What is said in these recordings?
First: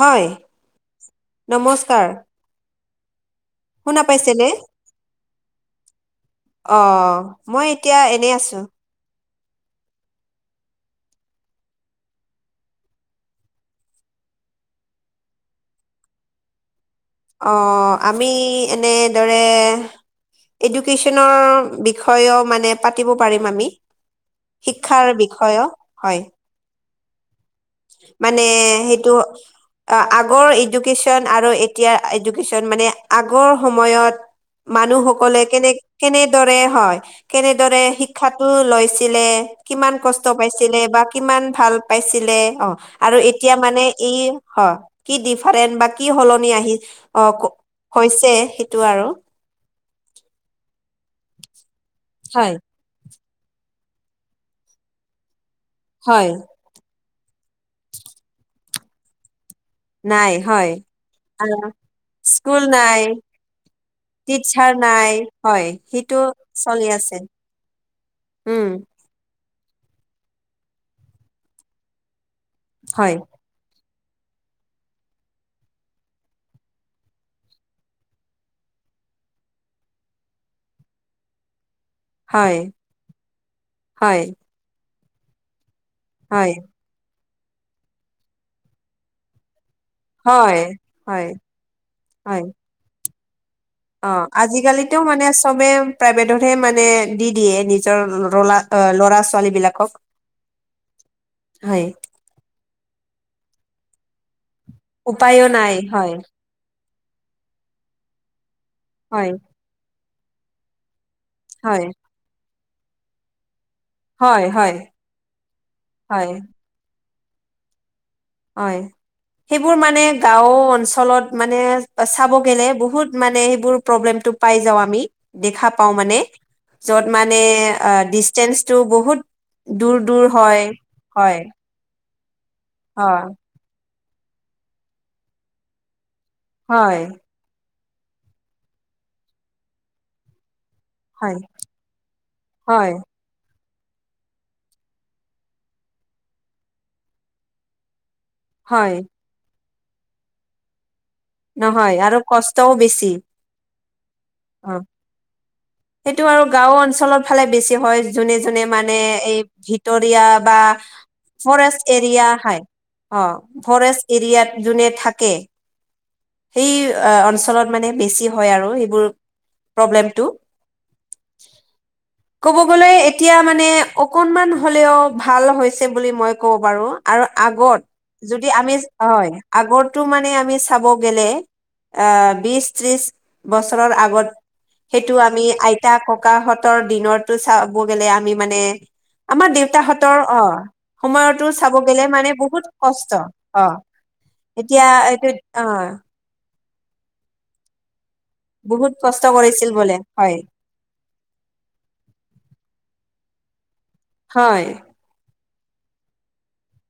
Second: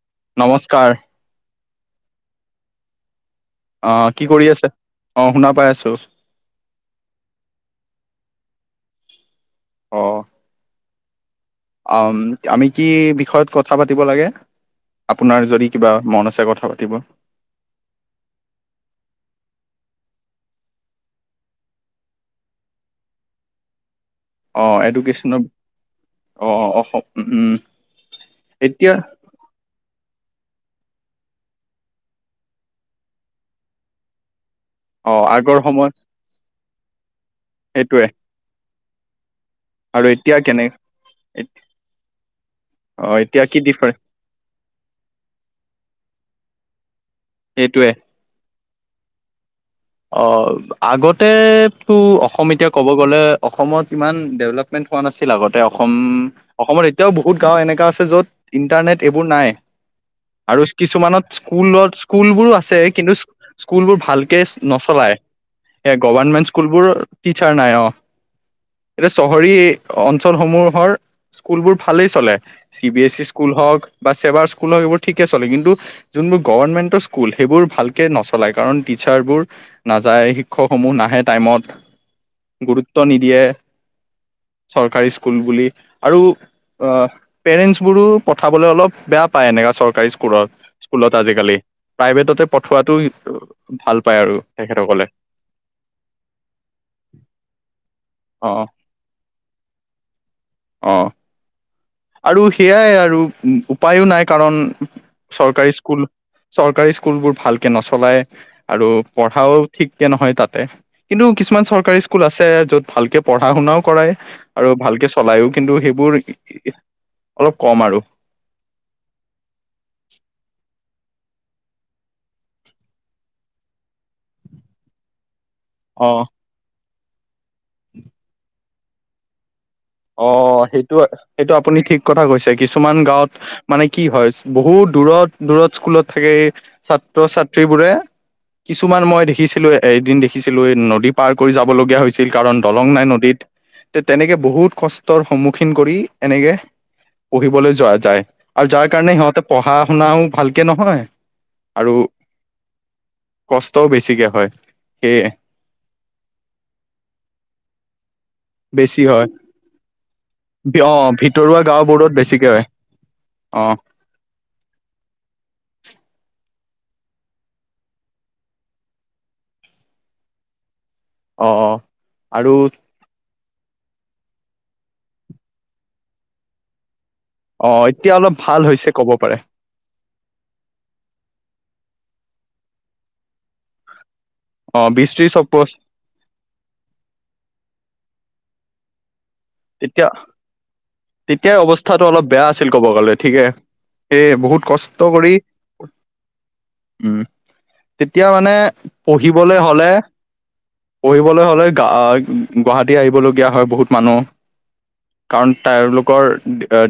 হয় নমস্কাৰ নমস্কাৰ অ শুনা কি পাইছেনে? কৰি আছে অ শুনা পাই আছো অ মই এতিয়া এনেই আছো অ অ আমি কি বিষয়ত কথা পাতিব লাগে আপোনাৰ যদি কিবা মন আছে কথা পাতিব অ আমি এনেদৰে এডুকেশ্যনৰ বিষয়েও মানে পাতিব পাৰিম আমি শিক্ষাৰ এডুকেশ্যনৰ বিষয় হয় অ অ অসম উম মানে এতিয়া সেইটো আগৰ এডুকেশ্যন আৰু এতিয়া এডুকেশ্যন মানে আগৰ সময়ত অ মানুহসকলে আগৰ কেনে সময়ত কেনেদৰে হয় কেনেদৰে সেইটোৱে শিক্ষাটো লৈছিলে কিমান আৰু কষ্ট এতিয়া কেনে পাইছিলে বা কিমান ভাল পাইছিলে অ অ আৰু এতিয়া কি মানে ডিফাৰেন্স ই হয় কি ডিফাৰেন্ট বা কি সলনি আহি অ এইটোৱে হৈছে সেইটো আৰু অ আগতেতো অসম হয় এতিয়া ক'ব গ'লে অসমত ইমান ডেভলপ মেন হোৱা নাছিল আগতে অসম হয় অসমত এতিয়াও বহুত গাওঁ এনেকা আছে য'ত ইণ্টাৰনেট এইবোৰ নাই নাই আৰু হয় কিছুমানত আৰু স্কুলত স্কুলবোৰো স্কুল আছে নাই কিন্তু, স্কুলবোৰ ভালকে টিচাৰ নাই চলাই, হয় সেইটো গভৰ্মেণ্ট চলি স্কুলবোৰ আছে টিচাৰ নাই অ'। উম এতিয়া চহৰী অঞ্চলসমূহৰ স্কুলবোৰ ভালেই চলে, চি বি এ হয় ছি ই স্কুল হওক, বা চছেবাৰ স্কুল হওক এইবোৰ ঠিকেই চলে, কিন্তু যোনবোৰ গভৰ্ণমেন্টৰ স্কুল সেইবোৰ ভালকে নচলায় কাৰণ, টিচাৰবোৰ নাযায় শিক্ষকসমূহ নাহে টাইমত হয় গুৰুত্ব নিদিয়ে। হয় চৰকাৰী স্কুল বুলি আৰু হয় পেৰেণ্টছবোৰো পঠাবলৈ অলপ বেয়া পায় এনেকা চৰকাৰী স্কুলত হয়, স্কুলত হয়, আজিকালি, হয়, প্ৰাইভেটতে পঠোৱাটো ভাল পায় অ', আৰু। আজিকালিতো তেখেতসকলে মানে চবে প্ৰাইভেটতহে মানে দি দিয়ে নিজৰ অ ল'ৰা ল'ৰা-ছোৱালী বিলাকক। অ'। হয়। আৰু সেইয়াই আৰু উপায়ো নাই কাৰণ, উপায়ো চৰকাৰী নাই স্কুল হয়, চৰকাৰী স্কুলবোৰ ভালকে নচলাই, আৰু হয়, পঢ়াও ঠিককে নহয় তাতে, কিন্তু কিছুমান হয়, চৰকাৰী স্কুল আছে য'ত ভালকৈ পঢ়া শুনাও কৰাই হয়, হয়, আৰু ভালকে চলাইও কিন্তু, সেইবোৰ হয়, অলপ কম আৰু। হয়। সেইবোৰ মানে গাঁও অঞ্চলত মানে চাব গেলে বহুত মানে সেইবোৰ প্ৰব্লেমটো পাই যাওঁ আমি, দেখা পাওঁ অ মানে, য'ত মানে ডিচটেন্সটো বহুত দূৰ দূৰ হয়, অ', সেইটো হয়, সেইটো আপুনি ঠিক কথা কৈছে। কিছুমান গাঁৱত অ', মানে কি হয়, বহুত দূৰত দূৰত স্কুলত থাকে। হয়, ছাত্ৰ-ছাত্ৰী বোৰে কিছুমান মই দেখিছিলোঁ এদিন দেখিছিলো নদী দী পাৰ হয়, কৰি যাবলগীয়া হৈছিল কাৰণ হয়, নাই নদীত। তে তেনেকে বহুত কষ্টৰ সন্মুখীন কৰি এনেকে পঢ়িবলৈ যোৱা যায়। আৰু যাৰ হয়। কাৰণে সিহঁতে পঢ়া-শুনাও ভালকে নহয়। আৰু নহয় কষ্টও বেছি কষ্টও বেছিকে হয়, অ সেয়ে সেইটো আৰু গাঁও অঞ্চলৰ ফালে বেছি হয়। যোনে যোনে মানে বেছি হয় এই ভিতৰিয়া বা অ ভিতৰুৱা ফৰেষ্ট গাওবোৰত এৰিয়া বেছিকে হয়, অ', ফৰেষ্ট এৰিয়াত যোনে থাকে। সেই অঞ্চলত মানে বেছি হয় আৰু সেইবোৰ প্ৰব্লেমটো। অ অ আৰু ক'ব গ'লে এতিয়া মানে অকনমান হ'লেও ভাল হৈছে বুলি মই ক'ব পাৰোঁ। আৰু অ আগত এতিয়া অলপ যদি ভাল আমি, হৈছে ক'ব হয়। পাৰে আগৰতো মানে আমি চাব গ'লে বিশ ত্ৰিশ বছৰৰ আগত অ বিশ সেইটো ত্ৰিশ আমি অপচ আইতা ককাহঁতৰ দিনৰটো চাব গ'লে আমি মানে আমাৰ তেতিয়া দেউতাহঁতৰ অ' সময়ৰতো তেতিয়াই চাব গ'লে অৱস্থাটো অলপ মানে বেয়া বহুত আছিল ক'ব কষ্ট, গ'লে ঠিকে অ'। এ বহুত এতিয়া কষ্ট এইটো কৰি অ'। উম, তেতিয়া মানে বহুত কষ্ট পঢ়িবলৈ কৰিছিল হ'লে বোলে হয় পঢ়িবলৈ হ'লে গুৱাহাটী আহিবলগীয়া হয় বহুত মানুহ। হয়। কাৰণ তেওঁলোকৰ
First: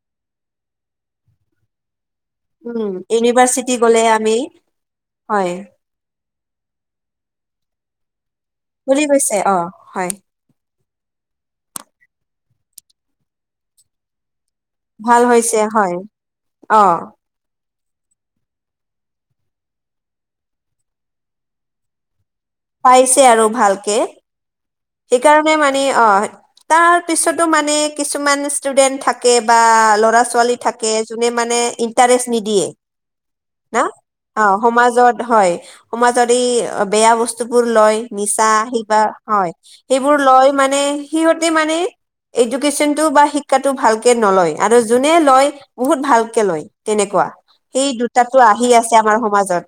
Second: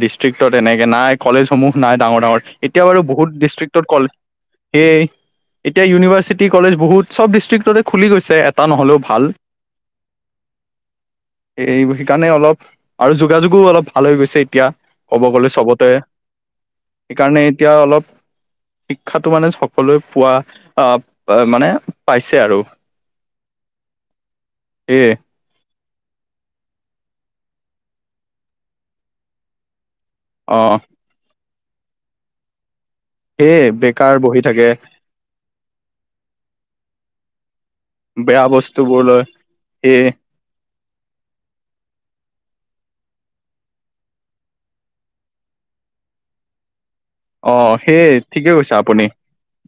ডিষ্ট্ৰিক্টত এনেকৈ নাই কলেজসমূহ নাই ডাঙৰ ডাঙৰ। এতিয়া উম বাৰু বহুত ইউনিভাৰ্চিটি ডিষ্ট্ৰিক্টত গ'লে আমি কলেজেই হয় এতিয়া ইউনিভাৰ্চিটি কলেজ বহুত চব ডিষ্ট্ৰিক্টতে খুলি গৈছে। এ টা নহ'লেও বুলি ভাল, কৈছে অ হয় এই কাৰণে অলপ আৰু যোগাযোগো অলপ ভাল গৈছে এতিয়া। ভাল ক'ব গ'লে হৈছে চবতে হয় অ সেইকাৰণে এতিয়া অলপ শিক্ষাটো মানে সকলোৱে পোৱা আ মানে পাইছে আৰু। পাইছে আৰু ভালকে। এইয়ে। সেইকাৰণে মানে অ' হয়। তাৰ পিছতো মানে কিছুমান ষ্টুডেন্ট থাকে বা ল'ৰা ছো ৱালী অ থাকে যোনে মানে ইন্টাৰেষ্ট নিদিয়ে। সেয়ে ন, বেকাৰ বহি অ', থাকে সমাজত হয়, সমাজত এই বেয়া বস্তুবোৰ লয়। নিচা বেয়া সেই বা বস্তুবোৰ লৈ হয়, সেয়ে সেইবোৰ লয় মানে সিহঁতে মানে এডুকেশ্যনটো বা শিক্ষাটো ভালকে নলয়। আৰু যোনে লয় বহুত ভালকে লয় তেনেকুৱা, অ সেই সেয়ে দুটাতো ঠিকে আহি কৈছে আছে আপুনি আমাৰ সমাজত।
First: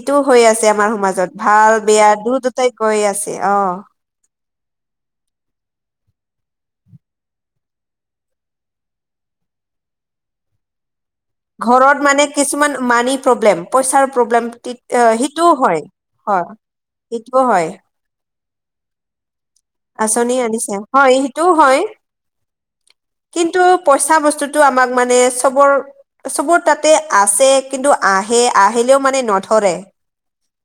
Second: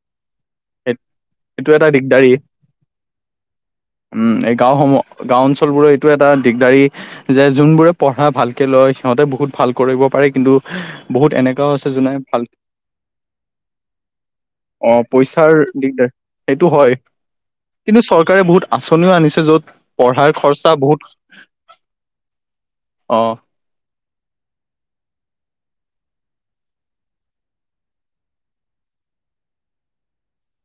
এইটোও হৈ আছে আমাৰ সমাজত, এইটো ভাল এটা বেয়া দিগদাৰী দু দুটাই কৈ আছে, অ'। উম, এই গাঁওসমূহ, গাঁও অঞ্চলবোৰৰ এইটো এটা দিগদাৰী যে যোনবোৰে পঢ়া ভালকে লয় সিহঁতে বহুত ভাল কৰিব পাৰে। কিন্তু বহুত এনে ঘৰত মানে কিছুমান মানি প্ৰব্লেম, পইচাৰ প্ৰব্লেম তে অ হি টো পইচাৰ হয়, দিগদাৰ হয়, সেইটো এইটোও হয়। কিন্তু চৰকাৰে বহুত আঁচনিও আনিছে য'ত পঢ়াৰ আঁচনি আনিছে খৰচা হয় বহুত সেইটোও হয় অ'। কিন্তু পইচা বস্তুটো আমাক মানে চবৰ চবৰ তাতে আছে কিন্তু আহে, আহিলেও মানে নধৰে।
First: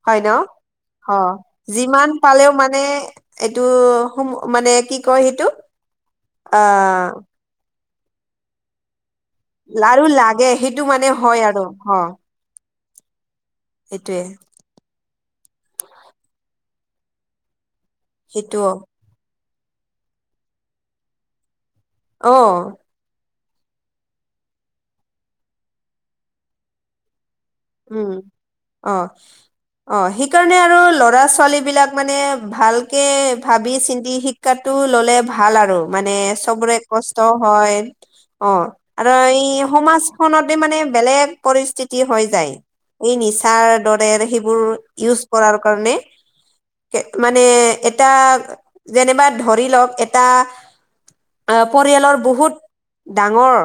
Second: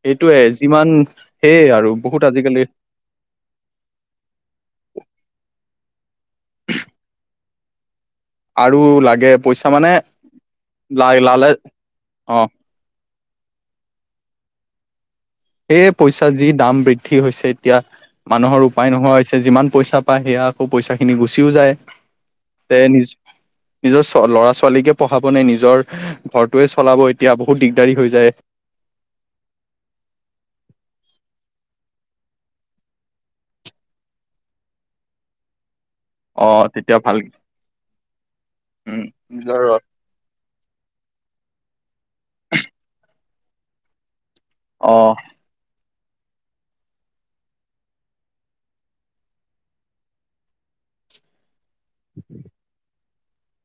হয় এইটোয়ে ন' যিমান অ' সেয়ে আৰু যিমান বহুত পালেও আজিকালি মানে এইটো সু মানে কি কয় সেইটো আ আৰু লাগে পইচা মানে আৰু লাগে সেইটো লা মানে হয় লালে আৰু অ' সেইটোৱে। সেই পইচা যি দাম বৃদ্ধি হৈছে এতিয়া, সেইটো মানুহৰ উপায় নোহোৱা হৈছে, যিমান পইচা পা সেয়া আকৌ পইচাখিনি গুচিও যায়, অ তে নিজ নিজৰ ল'ৰা ছোৱালীকে পঢ়াব নে নিজৰ ঘৰটোৱে চলাব এতিয়া বহুত দিগদাৰি উম হৈ যায়। অ'। অ' সেইকাৰণে আৰু ল'ৰা ছোৱালীবিলাক মানে ভালকে ভাবি চিন্তি শিক কাটো ল'লে ভাল আৰু। মানে অ চবৰে তেতিয়া ভাল কষ্ট হয়। অ' উম আৰু নিজৰ এই সমাজ খনতে মানে বেলেগ পৰিস্থিতি হৈ যায়। যি নিচাৰ দৰে সেইবোৰ অ ইউজ কৰাৰ কাৰণে। মানে এটা যেনিবা ধৰি লওক এটা আ, পৰিয়ালৰ বহুত ডাঙৰ,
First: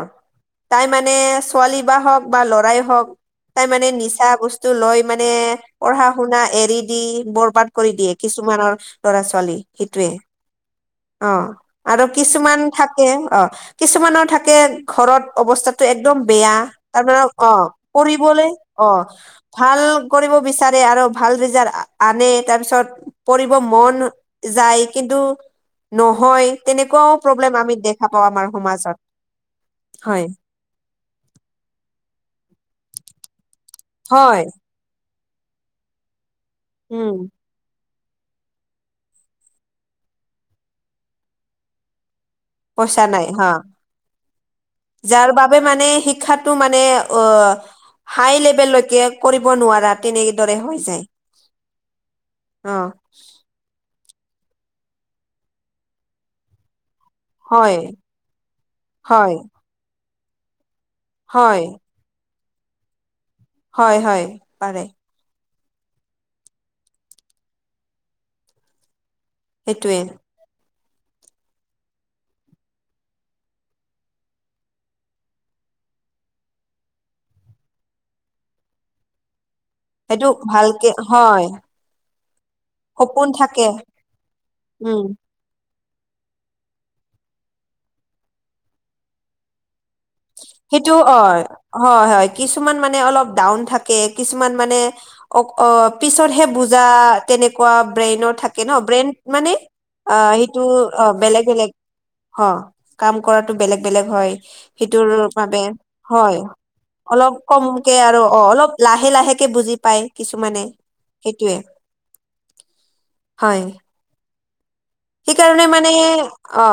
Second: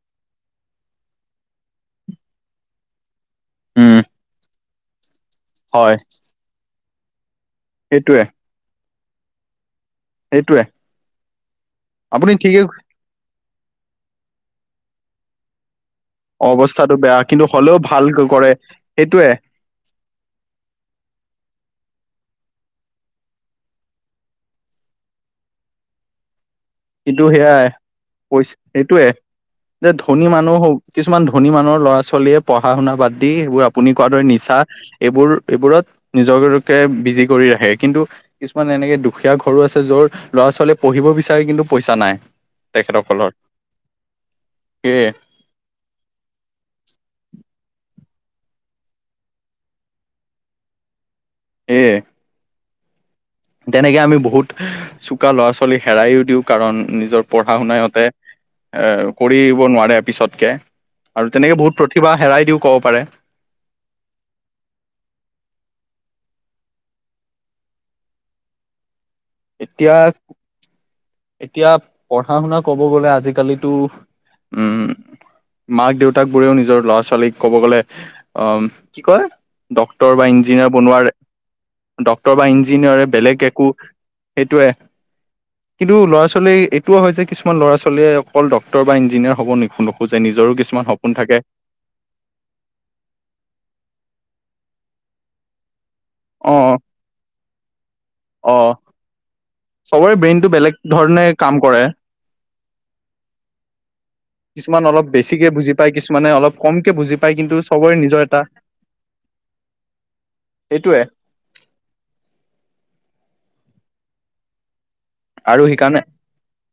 তাই মানে ছোৱালী বা হওঁক বা ল'ৰাই হওঁক তাই মানে উম নিচা বস্তু লৈ মানে হয় পঢ়া শুনা এৰি দি বৰ কৰি দিয়ে সেইটোৱে কিছুমানৰ ল'ৰা ছোৱালী সেইটোৱে। সেইটোৱে। অ' আৰু আপুনি কিছুমান ঠিকেই থাকে অ' কিছুমানৰ থাকে ঘৰত অৱস্থাত টো একদম বেয়া, অৱস্থাটো বেয়া তাৰমানে কিন্তু অ' হ'লেও ভাল কৰিবলৈ কৰে অ' সেইটোৱে ভাল কৰিব বিচাৰে আৰু ভাল ৰিজাল আনে তাৰপিছত পঢ়িব মন যায় কিন্তু নহয়। তেনেকুৱাও সেইটো প্ৰব্লেম সেয়াই আমি দেখা পাওঁ আমাৰ কৈছ, সমাজত সেইটোৱে যে হয় ধনী মানুহো কিছুমান ধনী মানুহৰ ল'ৰা ছোৱালীয়ে পঢ়া শুনা বাদ দি সেইবোৰ আপুনি কোৱাৰ দৰে হয় নিচা এইবোৰ এইবোৰত নিজৰকে উম বিজি কৰি ৰাখে কিন্তু কিছুমান এনেকে দুখীয়া ঘৰো আছে য'ৰ ল'ৰা ছোৱালীয়ে পঢ়িব বিচাৰে কিন্তু পইচা নাই। পইচা নাই তেখেতসকলৰ হ, সেয়ে যাৰ বাবে মানে শিক্ষাত টো মানে অ' হাই লেভেললৈকে কৰিব নোৱাৰা তেনেদৰে হৈ যায়। এয়ে। অ'। তেনেকে আমি বহুত চোকা ল'ৰা ছোৱালীক হেৰাইযও দিওঁ কাৰণ নিজৰ পঢ়া হয় শুনা ইহহঁতে এ, হয় কৰি আহিব নোৱাৰে পিছতকে আৰু তেনেকে হয় বহুত কিবা হেৰাই দিও ক'ব পাৰে। হয় হয়, পাৰে। এতিয়া সেইটোৱে। এতিয়া পঢ়া শুনা ক'ব গ'লে আজিকালিতো, উম। মাক দেউতাকবোৰেও নিজৰ ল'ৰা ছোৱালীক ক'ব গ'লে অ' কি কয় ডক্টৰ বা সেইটো ইঞ্জিনিয়াৰ ভালকে বনোৱাৰ, হয় ডক্টৰ বা ইঞ্জিনিয়াৰে সপোন বেলেগ থাকে একো সেইটোৱে। উম কিন্তু ল'ৰা-ছোৱালী এইটোও হয় যে কিছুমান ল'ৰা-ছোৱালীয়ে অকল ডক্তৰ বা ইঞ্জিনিয়াৰ হ'ব নি ন সেইটো অ হয় হয় কিছুমান মানে অলপ ডাউন থাকে, কিছুমান মানে অ অ পিছতহে অ বুজা তেনেকুৱা ব্ৰেইনৰ অ থাকে ন, ব্ৰেইন মানে চবৰে অ ব্ৰেইনটো সেইটো বেলেগ অ ধৰণে বেলেগ কাম বেলেগ, কৰে অ কাম কৰাটো বেলেগ বেলেগ হয়। কিছুমান অলপ সেইটোৰ বেছিকে বাবে বুজি পায় কিছুমানে হয়। অলপ কমকে বুজি অলপ পায় কিন্তু চবৰে কমকে আৰু নিজৰ এটা অ অলপ লাহে লাহেকে বুজি পাই কিছুমানে সেইটোৱে সেইটোৱে, হয়। সেইকাৰণে মানে অ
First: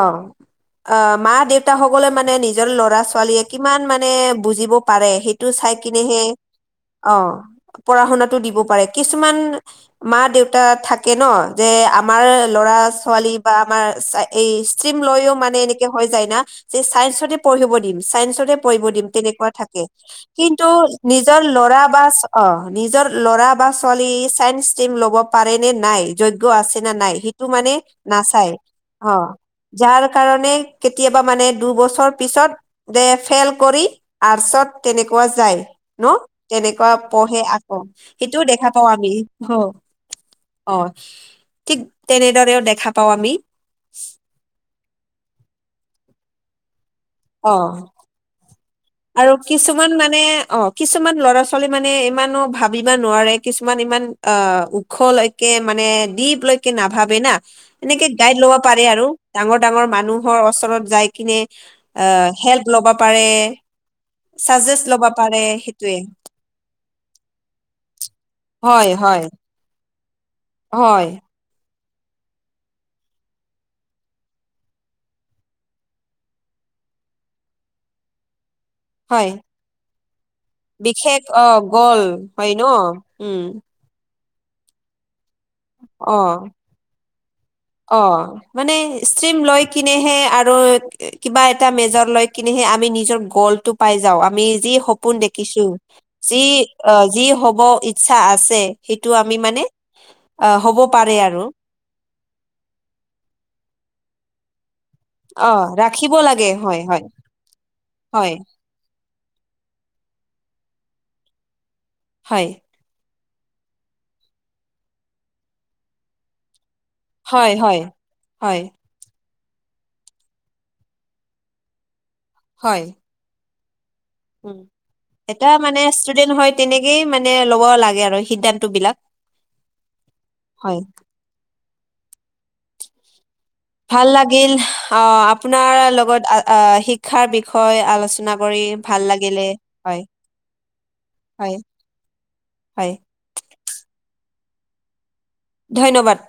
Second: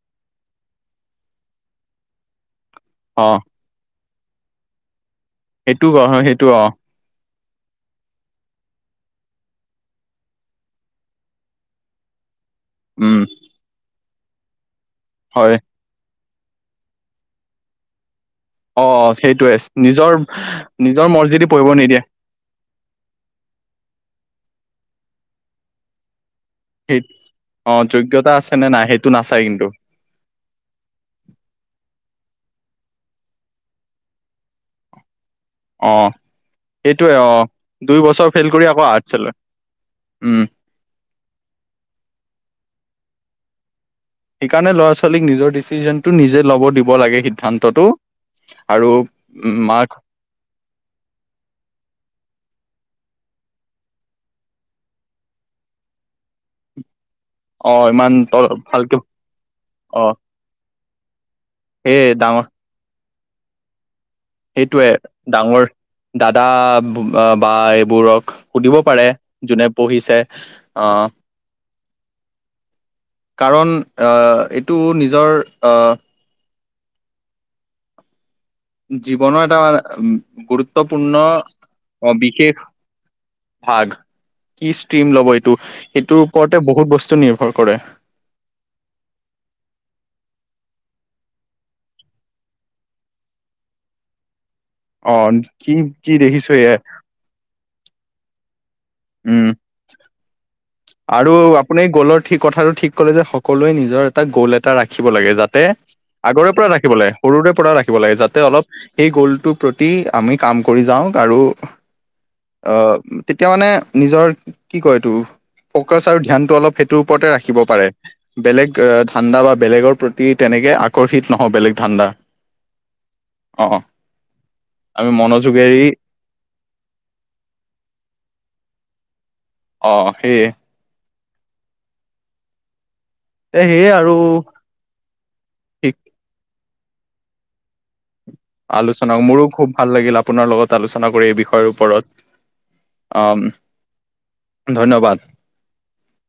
অ মা-দেউতা সকলে মানে নিজৰ ল'ৰা অ ছোৱালীয়ে কিমান মানে বুজিব পাৰে সেইটো চাই অ কিনেহে সেইটো অ অ। পঢ়া শুনাতটো দিব পাৰে। কিছুমান মা-দেউতা থাকে ন যে আমাৰ ল'ৰা উম ছোৱালী বা আমাৰ এই ষ্ট্ৰীম লৈও হয় মানে এনে হৈ যায় না, যে চায়ন্সতে পঢ়িব দিম চায়ন্সতে পঢ়়িব অ দিম তেনেকুৱা সেইটোৱে থাকে, নিজৰ কিন্তু নিজৰ মৰ্জিদি পঢ়িব ল'ৰা নিদিয়ে বা অ নিজৰ ল'ৰা বা ছোৱালী চাইন্স ষ্ট্ৰীম ল'ব পাৰে নে নাই যোগ আছে নে সেই নাই সেইটো মানে অ যোগ্যতা নাচাই আছে নে নাই সেইটো অ, নাচাই কিন্তু যাৰ কাৰণে কেতিয়াবা মানে দুবছৰ পিছত দে ফেইল কৰি আৰ্টচত তেনেকুৱা যায়। অ ন তেনেকুৱা সেইটোৱে অ পঢ়ে আকৌ দুই বছৰ সেইটোও ফেইল কৰি দেখা আকৌ পাওঁ আমি। আৰ্টচ লয় উম অ ঠিক তেনেদৰেও দেখা পাও আমি। সেইকাৰণে ল'ৰা-ছোৱালীক নিজৰ ডিচিজননটো নিজে ল'ব দিব লাগে অ সিদ্ধান্তটো। আৰু উম মাক কিছুমান মানে অ কিছুমান ল'ৰা-ছোৱালী মানে ইমানো ভাবিব নোৱাৰে, কিছুমান ইমান অ খলৈকে মানে দিপ লৈকে নাভাবে না। অ এনেকে ইমান ত গাইড লব পাৰে ভালকে আৰু ডাঙৰ ডাঙৰ অ মানুহৰ ওচৰত যাই কিনে সেই আহ ডাঙৰ হেল্প লবা পাৰে চাজেষ্ট সেইটোৱে ল'ব পাৰে ডাঙৰ সেইটোৱে দাদা বা এইবোৰক সুধিব হয় পাৰে হয় যোনে পঢ়িছে হয় আহ কাৰণ অ এইটো নিজৰ অ হয় জীৱনৰ এটা গুৰুত্বপূৰ্ণ বিশেষ অ গ'ল অ হয় ন বিশেষ উম ভাগ। কি ষ্ট্ৰিম ল'ব এইটো, সেইটোৰ অ ওপৰতে বহুত বস্তু নিৰ্ভৰ কৰে। অ মানে ষ্ট্ৰীম লৈ কিনেহে আৰু কিবা এটা মেজৰ লৈ কিনেহে আমি নিজৰ গ'ল টো পাই যাওঁ আমি যি সপোন অ দেখিছো কি কি যি দেখিছো এয়া অ যি হ'ব ইচ্ছা আছে সেইটো আমি উম মানে আহ হ'ব আৰু আপুনি গোলৰ কথাটো ঠিক কলে যে সকলোৱে নিজৰ এটা গোল এটা এটা ৰাখিব লাগে অ যাতে ৰাখিব লাগে আগৰে পৰা হয় ৰাখিব হয় লাগে সৰুৰে পৰা ৰাখিব লাগে হয় যাতে অলপ সেই গোলটোৰ প্ৰতি আমি কাম কৰি যাও আৰু হয়। অ তেতিয়া মানে নিজৰ কি কয় এইটো ফকাচ আৰু ধ্যানটো অলপ ত ওপৰতে হয় ৰাখিব হয় পাৰে হয় বেলেগ ধাণ্ডা বা বেলেগৰ প্ৰতি তেনেকৈ আকৰ্ষিত নহওঁ বেলেগ ধাণ্ডা। হয়। উ আমি এটা মানে মনোযোগেৰি ষ্টুডেন্ট হয় তেনেকেই মানে ল'ব লাগে আৰু সিদ্ধান্ত বিলাক। অ', সেইয়ে হয়। এ সেয়ে ভাল আৰু লাগিল আহ, আপোনাৰ ঠিক লগত আহ, শিক্ষাৰ বিষয়ে আলোচনা কৰি ভাল আলোচনা, লাগিলে মোৰো খুব ভাল হয় লাগিল আপোনাৰ লগত আলোচনা কৰি এই হয় বিষয়ৰ ওপৰত। হয় অম, ধন্যবাদ। ধন্যবাদ।